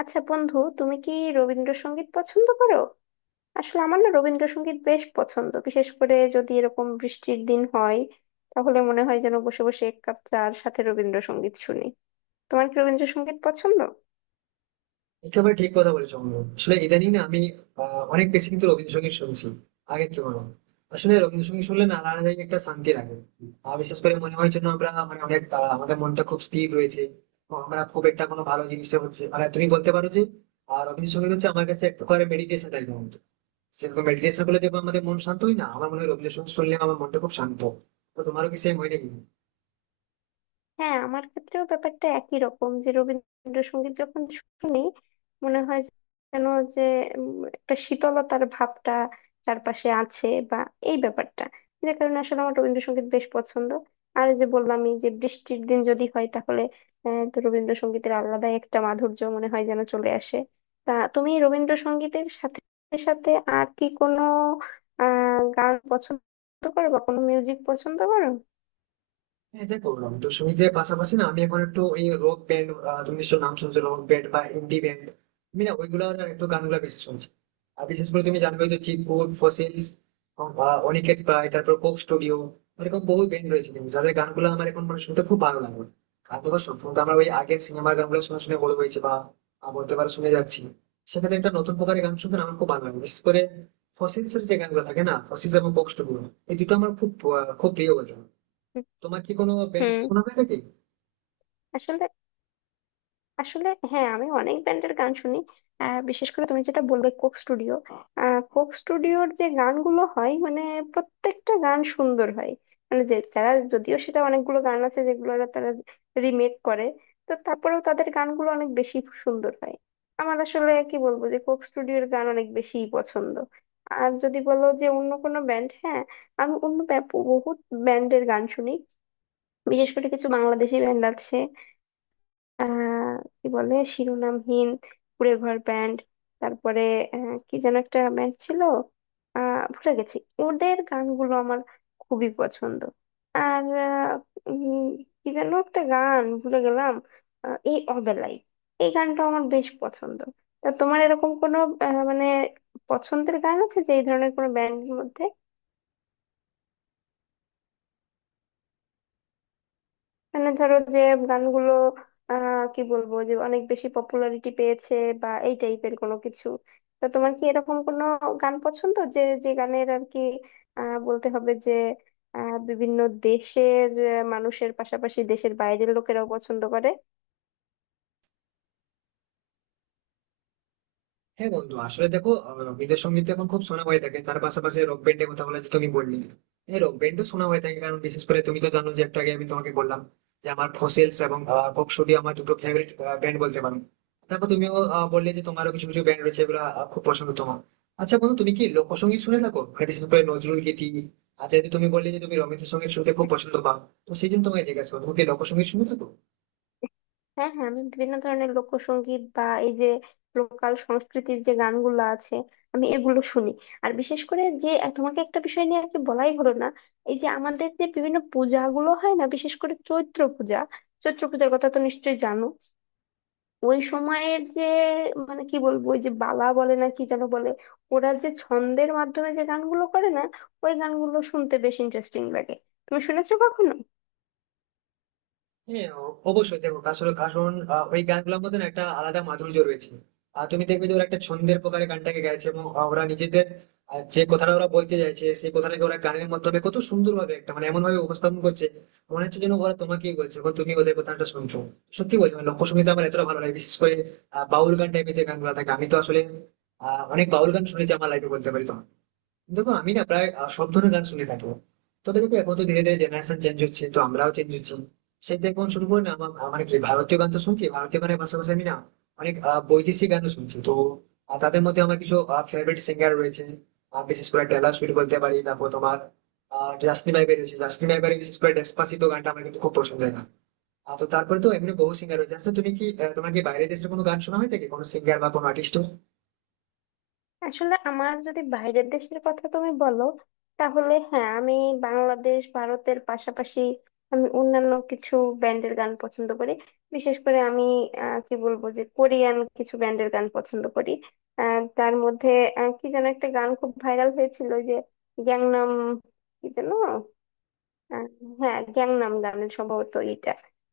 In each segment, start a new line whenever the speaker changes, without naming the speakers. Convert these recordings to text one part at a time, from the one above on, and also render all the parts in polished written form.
আচ্ছা বন্ধু, তুমি কি রবীন্দ্রসঙ্গীত পছন্দ করো? আসলে আমার না রবীন্দ্রসঙ্গীত বেশ পছন্দ, বিশেষ করে যদি এরকম বৃষ্টির দিন হয়, তাহলে মনে হয় যেন বসে বসে এক কাপ চার সাথে রবীন্দ্রসঙ্গীত শুনি। তোমার কি রবীন্দ্রসঙ্গীত পছন্দ?
একেবারে ঠিক কথা বলেছো অমল। আসলে ইদানিং না আমি অনেক বেশি কিন্তু রবীন্দ্রসঙ্গীত শুনছি আগের তুলনায়। আসলে রবীন্দ্রসঙ্গীত শুনলে না আলাদা জায়গায় একটা শান্তি লাগে। আর বিশেষ করে মনে হয় যেন আমরা মানে অনেক আমাদের মনটা খুব স্থির রয়েছে এবং আমরা খুব একটা কোনো ভালো জিনিসটা হচ্ছে মানে তুমি বলতে পারো যে আর রবীন্দ্রসঙ্গীত হচ্ছে আমার কাছে এক প্রকারের মেডিটেশন টাইপের মতো। সেরকম মেডিটেশন করলে যেমন আমাদের মন শান্ত হয় না আমার মনে হয় রবীন্দ্রসঙ্গীত শুনলে আমার মনটা খুব শান্ত হয়। তো তোমারও কি সেম হয় নাকি?
হ্যাঁ, আমার ক্ষেত্রেও ব্যাপারটা একই রকম, যে রবীন্দ্রসঙ্গীত যখন শুনি মনে হয় যেন যে একটা শীতলতার ভাবটা চারপাশে আছে, বা এই ব্যাপারটা, যে কারণে আসলে আমার রবীন্দ্রসঙ্গীত বেশ পছন্দ। আর এই যে বললাম, এই যে বৃষ্টির দিন যদি হয় তাহলে তো রবীন্দ্রসঙ্গীতের আলাদাই একটা মাধুর্য মনে হয় যেন চলে আসে। তা তুমি রবীন্দ্রসঙ্গীতের সাথে সাথে আর কি কোনো গান পছন্দ করো, বা কোনো মিউজিক পছন্দ করো?
হ্যাঁ দেখো রং সঙ্গীতের পাশাপাশি না আমি এখন একটু ওই রক ব্যান্ড, তুমি নিশ্চয় নাম শুনছো রক ব্যান্ড বা ইন্ডি ব্যান্ড, আমি না ওইগুলোর একটু গানগুলো বেশি শুনছি। আর বিশেষ করে তুমি জানবে তো চিৎপুর ফসিলস, অনিকেত প্রায়, তারপর কোক স্টুডিও, এরকম বহু ব্যান্ড রয়েছে কিন্তু যাদের গানগুলো আমার এখন মানে শুনতে খুব ভালো লাগে। আর দেখো সবসময় তো আমরা ওই আগের সিনেমার গানগুলো শুনে শুনে বড় হয়েছে বা বলতে পারো শুনে যাচ্ছি। সেক্ষেত্রে একটা নতুন প্রকারের গান শুনতে না আমার খুব ভালো লাগে বিশেষ করে ফসিলস এর যে গানগুলো থাকে না, ফসিলস এবং কোক স্টুডিও, এই দুটো আমার খুব খুব প্রিয় গান। তোমার কি কোনো ব্যান্ড
হুম।
শোনা হয়ে থাকে?
আসলে, হ্যাঁ, আমি অনেক ব্যান্ডের গান শুনি। বিশেষ করে তুমি যেটা বলবে, কোক স্টুডিও। কোক স্টুডিওর যে গানগুলো হয় মানে প্রত্যেকটা গান সুন্দর হয়। মানে যে যদিও সেটা, অনেকগুলো গান আছে যেগুলো তারা রিমেক করে, তো তারপরেও তাদের গানগুলো অনেক বেশি সুন্দর হয়। আমার আসলে কি বলবো, যে কোক স্টুডিওর গান অনেক বেশি পছন্দ। আর যদি বলো যে অন্য কোনো ব্যান্ড, হ্যাঁ আমি বহুত ব্যান্ডের গান শুনি। বিশেষ করে কিছু বাংলাদেশি ব্যান্ড আছে, আহ কি বলে, শিরোনামহীন, কুঁড়ে ঘর ব্যান্ড, তারপরে কি যেন একটা ব্যান্ড ছিল, ভুলে গেছি। ওদের গানগুলো আমার খুবই পছন্দ। আর উম, কি যেন একটা গান ভুলে গেলাম, এই অবেলাই, এই গানটা আমার বেশ পছন্দ। তা তোমার এরকম কোনো মানে পছন্দের গান আছে, যে এই ধরনের কোনো ব্যান্ডের মধ্যে? মানে ধরো যে গানগুলো কি বলবো, যে অনেক বেশি পপুলারিটি পেয়েছে, বা এই টাইপের কোনো কিছু? তো তোমার কি এরকম কোনো গান পছন্দ, যে যে গানের আর কি বলতে হবে যে বিভিন্ন দেশের মানুষের পাশাপাশি দেশের বাইরের লোকেরাও পছন্দ করে?
হ্যাঁ বন্ধু, আসলে দেখো রবীন্দ্রসঙ্গীত তো এখন খুব শোনা হয়ে থাকে, তার পাশাপাশি রক ব্যান্ডের কথা বলে যে তুমি বললে, হ্যাঁ রক ব্যান্ডও শোনা হয়ে থাকে কারণ বিশেষ করে তুমি তো জানো যে একটু আগে আমি তোমাকে বললাম যে আমার ফসেলস এবং কক স্টুডিও আমার দুটো ফেভারিট ব্যান্ড বলতে পারো। তারপর তুমিও বললে যে তোমারও কিছু কিছু ব্যান্ড রয়েছে এগুলো খুব পছন্দ তোমার। আচ্ছা বন্ধু, তুমি কি লোকসঙ্গীত শুনে থাকো মানে বিশেষ করে নজরুল গীতি? আর যেহেতু তুমি বললে যে তুমি রবীন্দ্রসঙ্গীত শুনতে খুব পছন্দ পাও, তো সেই জন্য তোমাকে জিজ্ঞাসা করো তুমি কি লোকসঙ্গীত শুনে থাকো?
হ্যাঁ হ্যাঁ, আমি বিভিন্ন ধরনের লোকসঙ্গীত, বা এই যে লোকাল সংস্কৃতির যে গানগুলো আছে আমি এগুলো শুনি। আর বিশেষ করে যে তোমাকে একটা বিষয় নিয়ে আর কি বলাই হলো না, এই যে আমাদের যে বিভিন্ন পূজাগুলো হয় না, বিশেষ করে চৈত্র পূজা। চৈত্র পূজার কথা তো নিশ্চয়ই জানো। ওই সময়ের যে মানে কি বলবো, ওই যে বালা বলে না, কি যেন বলে, ওরা যে ছন্দের মাধ্যমে যে গানগুলো করে না, ওই গানগুলো শুনতে বেশ ইন্টারেস্টিং লাগে। তুমি শুনেছো কখনো?
হ্যাঁ, অবশ্যই। দেখো আসলে কারণ ওই গানগুলোর মধ্যে না একটা আলাদা মাধুর্য রয়েছে। আর তুমি দেখবে যে ওরা একটা ছন্দের প্রকারে গানটাকে গাইছে এবং ওরা নিজেদের যে কথাটা ওরা বলতে চাইছে সেই কথাটাকে ওরা গানের মাধ্যমে কত সুন্দর ভাবে একটা মানে এমন ভাবে উপস্থাপন করছে, মনে হচ্ছে যেন ওরা তোমাকেই বলছে এবং তুমি ওদের কথাটা শুনছো। সত্যি বলছি মানে লোকসঙ্গীত আমার এতটা ভালো লাগে বিশেষ করে বাউল গান টাইপের যে গানগুলো থাকে, আমি তো আসলে অনেক বাউল গান শুনেছি আমার লাইফে বলতে পারি তোমাকে। দেখো আমি না প্রায় সব ধরনের গান শুনে থাকবো। তবে দেখো এখন তো ধীরে ধীরে জেনারেশন চেঞ্জ হচ্ছে তো আমরাও চেঞ্জ হচ্ছি। সেই থেকে এখন শুরু করে না আমার আমার কি ভারতীয় গান তো শুনছি, ভারতীয় গানের পাশাপাশি আমি না অনেক বৈদেশিক গানও শুনছি তো। তাদের মধ্যে আমার কিছু ফেভারিট সিঙ্গার রয়েছে। বিশেষ করে টেলর সুইফট বলতে পারি, তারপর তোমার জাস্টিন বাইবার রয়েছে, জাস্টিন বাইবারের বিশেষ করে ডেসপাসিতো গানটা আমার কিন্তু খুব পছন্দের গান। তো তারপরে তো এমনি বহু সিঙ্গার রয়েছে। আচ্ছা তুমি কি তোমার কি বাইরের দেশের কোনো গান শোনা হয় থাকে, কোনো সিঙ্গার বা কোনো আর্টিস্ট?
আসলে আমার যদি বাইরের দেশের কথা তুমি বলো, তাহলে হ্যাঁ, আমি বাংলাদেশ ভারতের পাশাপাশি আমি অন্যান্য কিছু ব্যান্ডের গান পছন্দ করি। বিশেষ করে আমি কি বলবো, যে কোরিয়ান কিছু ব্যান্ডের গান পছন্দ করি। তার মধ্যে কি যেন একটা গান খুব ভাইরাল হয়েছিল, ওই যে গ্যাংনাম কি যেন, আহ, হ্যাঁ গ্যাংনাম গানের সম্ভবত এটা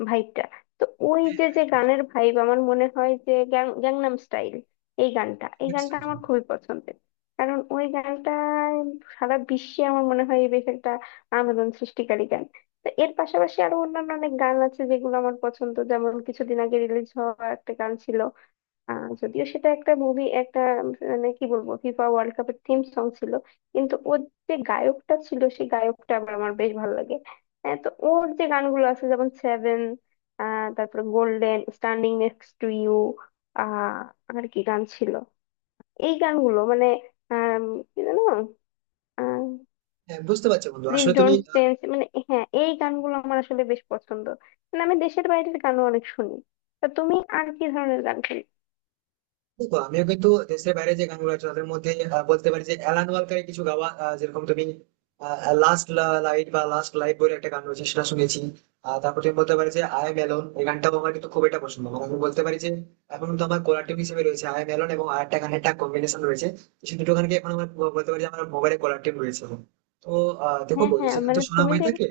ভাইবটা। তো ওই যে, যে গানের ভাইব আমার মনে হয়, যে গ্যাংনাম স্টাইল, এই গানটা আমার খুবই পছন্দের। কারণ ওই গানটা সারা বিশ্বে আমার মনে হয় বেশ একটা আন্দোলন সৃষ্টিকারী গান। তো এর পাশাপাশি আরো অন্যান্য অনেক গান আছে যেগুলো আমার পছন্দ, যেমন কিছুদিন আগে রিলিজ হওয়া একটা গান ছিল, যদিও সেটা একটা মুভি, মানে কি বলবো, ফিফা ওয়ার্ল্ড কাপের থিম সং ছিল। কিন্তু ওর যে গায়কটা ছিল, সেই গায়কটা আবার আমার বেশ ভালো লাগে। হ্যাঁ, তো ওর যে গানগুলো আছে, যেমন সেভেন, তারপর golden, standing next to you, আহ আর কি গান ছিল, এই গানগুলো মানে আম, কি জানো,
হ্যাঁ বুঝতে পারছো বন্ধু,
প্লিজ
আসলে তুমি
ডোন্ট চেঞ্জ, মানে হ্যাঁ এই গানগুলো আমার আসলে বেশ পছন্দ। মানে আমি দেশের বাইরের গানও অনেক শুনি। তা তুমি আর কি ধরনের গান শুনি?
দেখো আমিও কিন্তু দেশের বাইরে যে গানগুলো আছে তাদের মধ্যে বলতে পারি যে অ্যালান ওয়ালকারের কিছু গাওয়া যেরকম তুমি লাস্ট লাস্ট লাইট বলে একটা গান রয়েছে সেটা শুনেছি। তারপর তুমি বলতে পারি যে আই এম অ্যালোন, এই গানটাও আমার কিন্তু খুব একটা পছন্দ, মানে আমি বলতে পারি যে এখন তো আমার কোলার টিউন হিসেবে রয়েছে আই এম অ্যালোন এবং আর একটা গানের একটা কম্বিনেশন রয়েছে। তো সেই দুটো গানকে এখন আমার বলতে পারি যে আমার মোবাইলে কোলার টিউন রয়েছে। তো দেখো
হ্যাঁ
বলছি
হ্যাঁ,
গান তো
মানে
শোনা
তুমি
হয়ে
যে,
থাকে।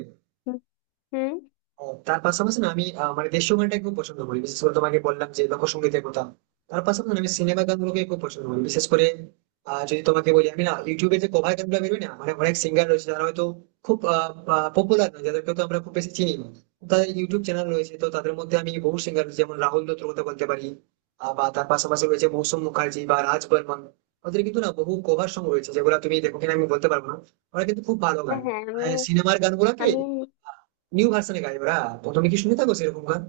হুম।
ও, তার পাশাপাশি না আমি মানে দেশীয় গানটাকে খুব পছন্দ করি বিশেষ করে তোমাকে বললাম যে লোকসঙ্গীতের কথা। তার পাশাপাশি না আমি সিনেমা গানগুলোকে খুব পছন্দ করি বিশেষ করে যদি তোমাকে বলি আমি না ইউটিউবে যে কভার গানগুলো বেরোয় না মানে অনেক সিঙ্গার রয়েছে যারা হয়তো খুব পপুলার নয় যাদেরকে তো আমরা খুব বেশি চিনি না, তাদের ইউটিউব চ্যানেল রয়েছে। তো তাদের মধ্যে আমি বহু সিঙ্গার যেমন রাহুল দত্তর কথা বলতে পারি বা তার পাশাপাশি রয়েছে মৌসুম মুখার্জি বা রাজ বর্মন। ওদের কিন্তু না বহু কভার সং রয়েছে যেগুলো তুমি দেখো কিনা আমি বলতে পারবো না। ওরা কিন্তু খুব ভালো গান
হ্যাঁ
মানে
হ্যাঁ,
সিনেমার গানগুলোকে
আমি আমি।
নিউ ভার্সনে গাই ওরা। প্রথমে কি শুনে থাকো সেরকম গান,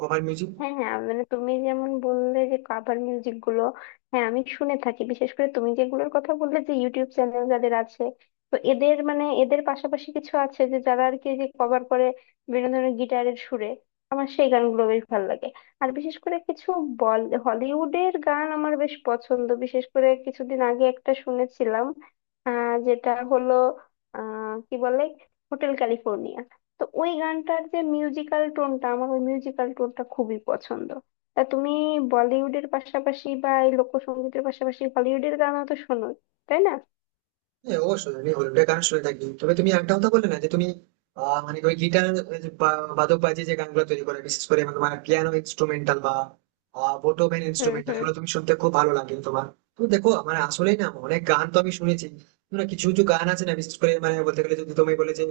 কভার মিউজিক?
হ্যাঁ হ্যাঁ, মানে তুমি যেমন বললে যে কাভার মিউজিক গুলো, হ্যাঁ আমি শুনে থাকি। বিশেষ করে তুমি যেগুলোর কথা বললে, যে ইউটিউব চ্যানেল যাদের আছে, তো এদের পাশাপাশি কিছু আছে, যে যারা আর কি যে কভার করে বিভিন্ন ধরনের গিটারের সুরে, আমার সেই গানগুলো বেশ ভালো লাগে। আর বিশেষ করে কিছু বল হলিউডের গান আমার বেশ পছন্দ, বিশেষ করে কিছুদিন আগে একটা শুনেছিলাম, যেটা হলো কি বলে, হোটেল ক্যালিফোর্নিয়া। তো ওই গানটার যে মিউজিক্যাল টোনটা, আমার ওই মিউজিক্যাল টোনটা খুবই পছন্দ। তা তুমি বলিউডের পাশাপাশি, বা এই লোকসঙ্গীতের পাশাপাশি হলিউডের গানও তো শোনো, তাই না?
হ্যাঁ অবশ্যই আমি হলিউডের গান শুনে থাকি। তবে তুমি একটা কথা বললে না যে তুমি মানে ওই গিটার বাদক বাজিয়ে যে গানগুলো তৈরি করে বিশেষ করে মানে তোমার পিয়ানো ইনস্ট্রুমেন্টাল বা বোটোভেন
হুম
ইনস্ট্রুমেন্টাল,
হুম।
এগুলো তুমি শুনতে খুব ভালো লাগে তোমার। তো দেখো মানে আসলেই না অনেক গান তো আমি শুনেছি, কিন্তু না কিছু কিছু গান আছে না বিশেষ করে মানে বলতে গেলে যদি তুমি বলে যে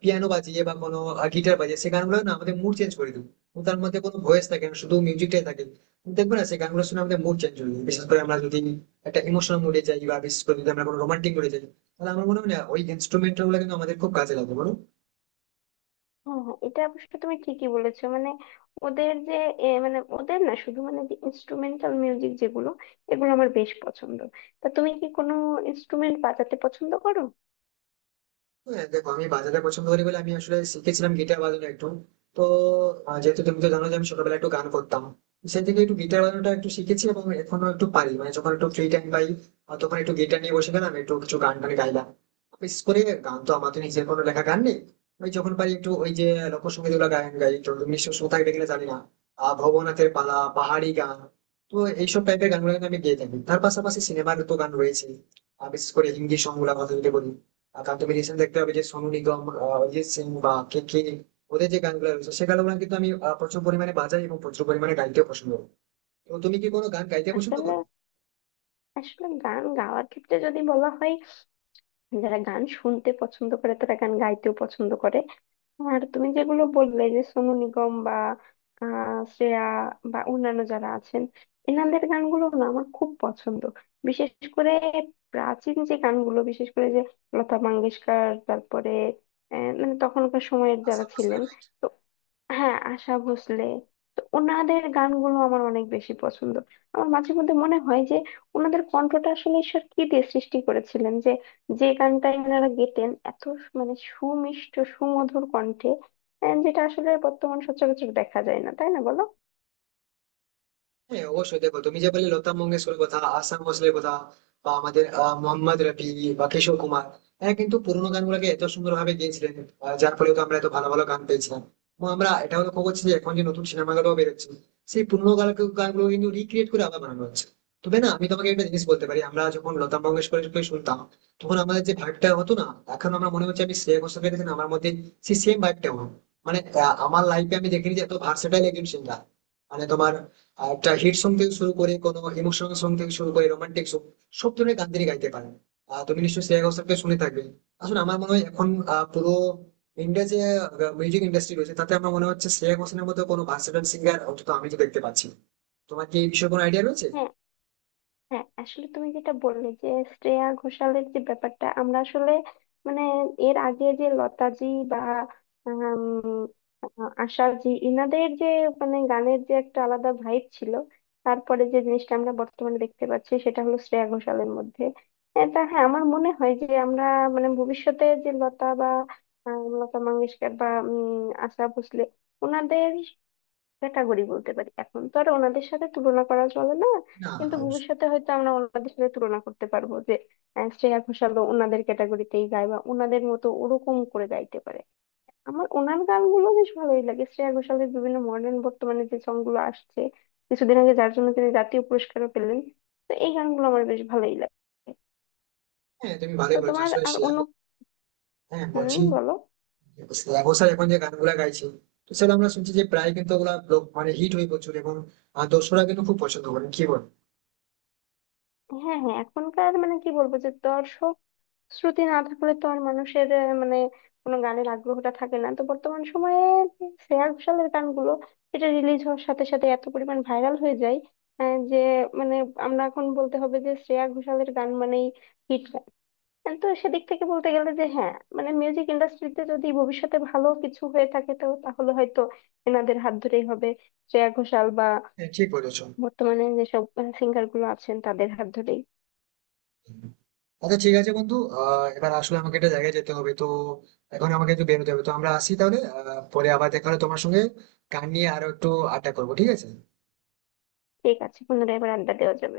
পিয়ানো বাজিয়ে বা কোনো গিটার বাজিয়ে, সেই গানগুলো না আমাদের মুড চেঞ্জ করে দিবে এবং তার মধ্যে কোনো ভয়েস থাকে না, শুধু মিউজিকটাই থাকে। তুমি দেখবে না সেই গানগুলো শুনে আমাদের মুড চেঞ্জ হয়ে যায় বিশেষ করে আমরা যদি একটা ইমোশনাল মুডে যাই বা বিশেষ করে যদি আমরা কোনো রোমান্টিক মুডে যাই, তাহলে আমার মনে হয় না ওই ইনস্ট্রুমেন্টাল গুলো কিন্তু আমাদের খুব কাজে লাগে, বলো।
হ্যাঁ হ্যাঁ, এটা অবশ্য তুমি ঠিকই বলেছো। মানে ওদের যে মানে ওদের না শুধু, মানে যে ইনস্ট্রুমেন্টাল মিউজিক যেগুলো, এগুলো আমার বেশ পছন্দ। তা তুমি কি কোনো ইনস্ট্রুমেন্ট বাজাতে পছন্দ করো?
হ্যাঁ দেখো আমি বাজাতে পছন্দ করি বলে আমি আসলে শিখেছিলাম গিটার বাজানো একটু। তো যেহেতু তুমি তো জানো যে আমি ছোটবেলায় একটু গান করতাম, সেই থেকে একটু গিটার বাজানোটা একটু শিখেছি এবং এখনো একটু পারি মানে যখন একটু ফ্রি টাইম পাই তখন একটু গিটার নিয়ে বসে গেলাম একটু কিছু গান টান গাইলাম। বিশেষ করে গান তো আমার তো নিজের কোনো লেখা গান নেই। ওই যখন পারি একটু ওই যে লোকসঙ্গীত গুলো গান গাই একটু, নিশ্চয় শ্রোতা দেখলে জানি না ভবনাথের পালা পাহাড়ি গান। তো এইসব টাইপের গানগুলো কিন্তু আমি গেয়ে থাকি, তার পাশাপাশি সিনেমার তো গান রয়েছে। আর বিশেষ করে হিন্দি সং গুলা কথা যদি বলি, আর তার তুমি রিসেন্ট দেখতে পাবে যে সোনু নিগম, অরিজিৎ সিং বা কে কে, ওদের যে গানগুলো রয়েছে সে গানগুলো কিন্তু আমি প্রচুর পরিমাণে বাজাই এবং প্রচুর পরিমাণে গাইতে পছন্দ করি। তো তুমি কি কোনো গান গাইতে পছন্দ
আসলে,
করো?
গান গাওয়ার ক্ষেত্রে যদি বলা হয়, যারা গান শুনতে পছন্দ করে তারা গান গাইতেও পছন্দ করে। আর তুমি যেগুলো বললে, যে সোনু নিগম বা শ্রেয়া, বা অন্যান্য যারা আছেন, এনাদের গানগুলো না আমার খুব পছন্দ। বিশেষ করে প্রাচীন যে গানগুলো, বিশেষ করে যে লতা মঙ্গেশকর, তারপরে মানে তখনকার সময়ের যারা
আচ্ছা
ছিলেন,
বুঝলাম।
হ্যাঁ আশা ভোসলে, তো ওনাদের গানগুলো আমার অনেক বেশি পছন্দ। আমার মাঝে মধ্যে মনে হয় যে ওনাদের কণ্ঠটা আসলে ঈশ্বর কি দিয়ে সৃষ্টি করেছিলেন, যে যে গানটাই ওনারা গেতেন এত মানে সুমিষ্ট সুমধুর কণ্ঠে, যেটা আসলে বর্তমান সচরাচর দেখা যায় না, তাই না বলো?
হ্যাঁ অবশ্যই দেখো তুমি যে বললে লতা মঙ্গেশকরের কথা, আশা ভোসলের কথা বা আমাদের মোহাম্মদ রফি বা কিশোর কুমার, হ্যাঁ কিন্তু পুরোনো গানগুলোকে এত সুন্দর ভাবে গেয়েছিলেন যার ফলে তো আমরা এত ভালো ভালো গান পেয়েছিলাম। এবং আমরা এটাও লক্ষ্য করছি যে এখন যে নতুন সিনেমাগুলো বেরোচ্ছে, সেই পুরোনো গানকে গানগুলো কিন্তু রিক্রিয়েট করে আবার বানানো হচ্ছে। তবে না আমি তোমাকে একটা জিনিস বলতে পারি, আমরা যখন লতা মঙ্গেশকরকে শুনতাম তখন আমাদের যে ভাইবটা হতো না, এখন আমরা মনে হচ্ছে আমি শ্রেয়া ঘোষালকে দেখে না, আমার মধ্যে সেই সেম ভাইবটা হলো। মানে আমার লাইফে আমি দেখিনি যে এত ভার্সেটাইল একজন সিঙ্গার মানে তোমার। আর একটা হিট সং থেকে শুরু করে কোনো ইমোশনাল সং থেকে শুরু করে রোমান্টিক সং, সব ধরনের গান তিনি গাইতে পারেন। তুমি নিশ্চয়ই শ্রেয়া ঘোষালকে শুনে থাকবে। আসলে আমার মনে হয় এখন পুরো ইন্ডিয়া যে মিউজিক ইন্ডাস্ট্রি রয়েছে তাতে আমার মনে হচ্ছে শ্রেয়া ঘোষালের মতো কোনো ভার্সেটাইল সিঙ্গার অন্তত আমি তো দেখতে পাচ্ছি না। তোমার কি এই বিষয়ে কোনো আইডিয়া রয়েছে?
হ্যাঁ হ্যাঁ, আসলে তুমি যেটা বললে, যে শ্রেয়া ঘোষালের যে ব্যাপারটা, আমরা আসলে মানে এর আগে যে লতাজি বা উম, আশাজি, ইনাদের যে মানে গানের যে একটা আলাদা ভাইব ছিল, তারপরে যে জিনিসটা আমরা বর্তমানে দেখতে পাচ্ছি সেটা হলো শ্রেয়া ঘোষালের মধ্যে। এটা হ্যাঁ, আমার মনে হয় যে আমরা মানে ভবিষ্যতে, যে লতা বা লতা মঙ্গেশকর বা আশা ভোসলে, ওনাদের ক্যাটাগরি বলতে পারি, এখন তো আর ওনাদের সাথে তুলনা করা চলে না,
না,
কিন্তু
অবশ্যই।
ভবিষ্যতে হয়তো আমরা ওনাদের সাথে তুলনা করতে পারবো, যে শ্রেয়া ঘোষালও ওনাদের ক্যাটাগরিতেই গায়, বা ওনাদের মতো ওরকম করে গাইতে পারে। আমার ওনার গানগুলো বেশ ভালোই লাগে, শ্রেয়া ঘোষালের বিভিন্ন মডার্ন বর্তমানে যে সংগুলো আসছে, কিছুদিন আগে যার জন্য তিনি জাতীয় পুরস্কারও পেলেন, তো এই গানগুলো আমার বেশ ভালোই লাগে।
হ্যাঁ তুমি
তো
ভালোই বলেছো,
তোমার
আসলে
আর অন্য,
হ্যাঁ
হুম
বলছি।
বলো।
শ্রেয়া ঘোষাল এখন যে গানগুলা গাইছে, তো সেটা আমরা শুনছি যে প্রায় কিন্তু ওগুলা মানে হিট হয়ে প্রচুর এবং দর্শকরা কিন্তু খুব পছন্দ করে, কি বল?
হ্যাঁ হ্যাঁ, এখনকার মানে কি বলবো, যে দর্শক শ্রুতি না থাকলে তো আর মানুষের মানে কোনো গানের আগ্রহটা থাকে না। তো বর্তমান সময়ে শ্রেয়া ঘোষালের গানগুলো এটা রিলিজ হওয়ার সাথে সাথে এত পরিমাণ ভাইরাল হয়ে যায়, যে মানে আমরা এখন বলতে হবে যে শ্রেয়া ঘোষালের গান মানেই হিট গান। তো সেদিক থেকে বলতে গেলে যে, হ্যাঁ মানে মিউজিক ইন্ডাস্ট্রিতে যদি ভবিষ্যতে ভালো কিছু হয়ে থাকে, তো তাহলে হয়তো এনাদের হাত ধরেই হবে, শ্রেয়া ঘোষাল বা
হ্যাঁ ঠিক বলেছো।
বর্তমানে যেসব সিঙ্গার গুলো আছেন তাদের হাত ধরেই।
আচ্ছা ঠিক আছে বন্ধু, এবার আসলে আমাকে একটা জায়গায় যেতে হবে তো। এখন আমাকে একটু বেরোতে হবে, তো আমরা আসি তাহলে, পরে আবার দেখা হলে তোমার সঙ্গে গান নিয়ে আরো একটু আড্ডা করবো, ঠিক আছে?
ঠিক আছে, পুনরায় এবার আড্ডা দেওয়া যাবে।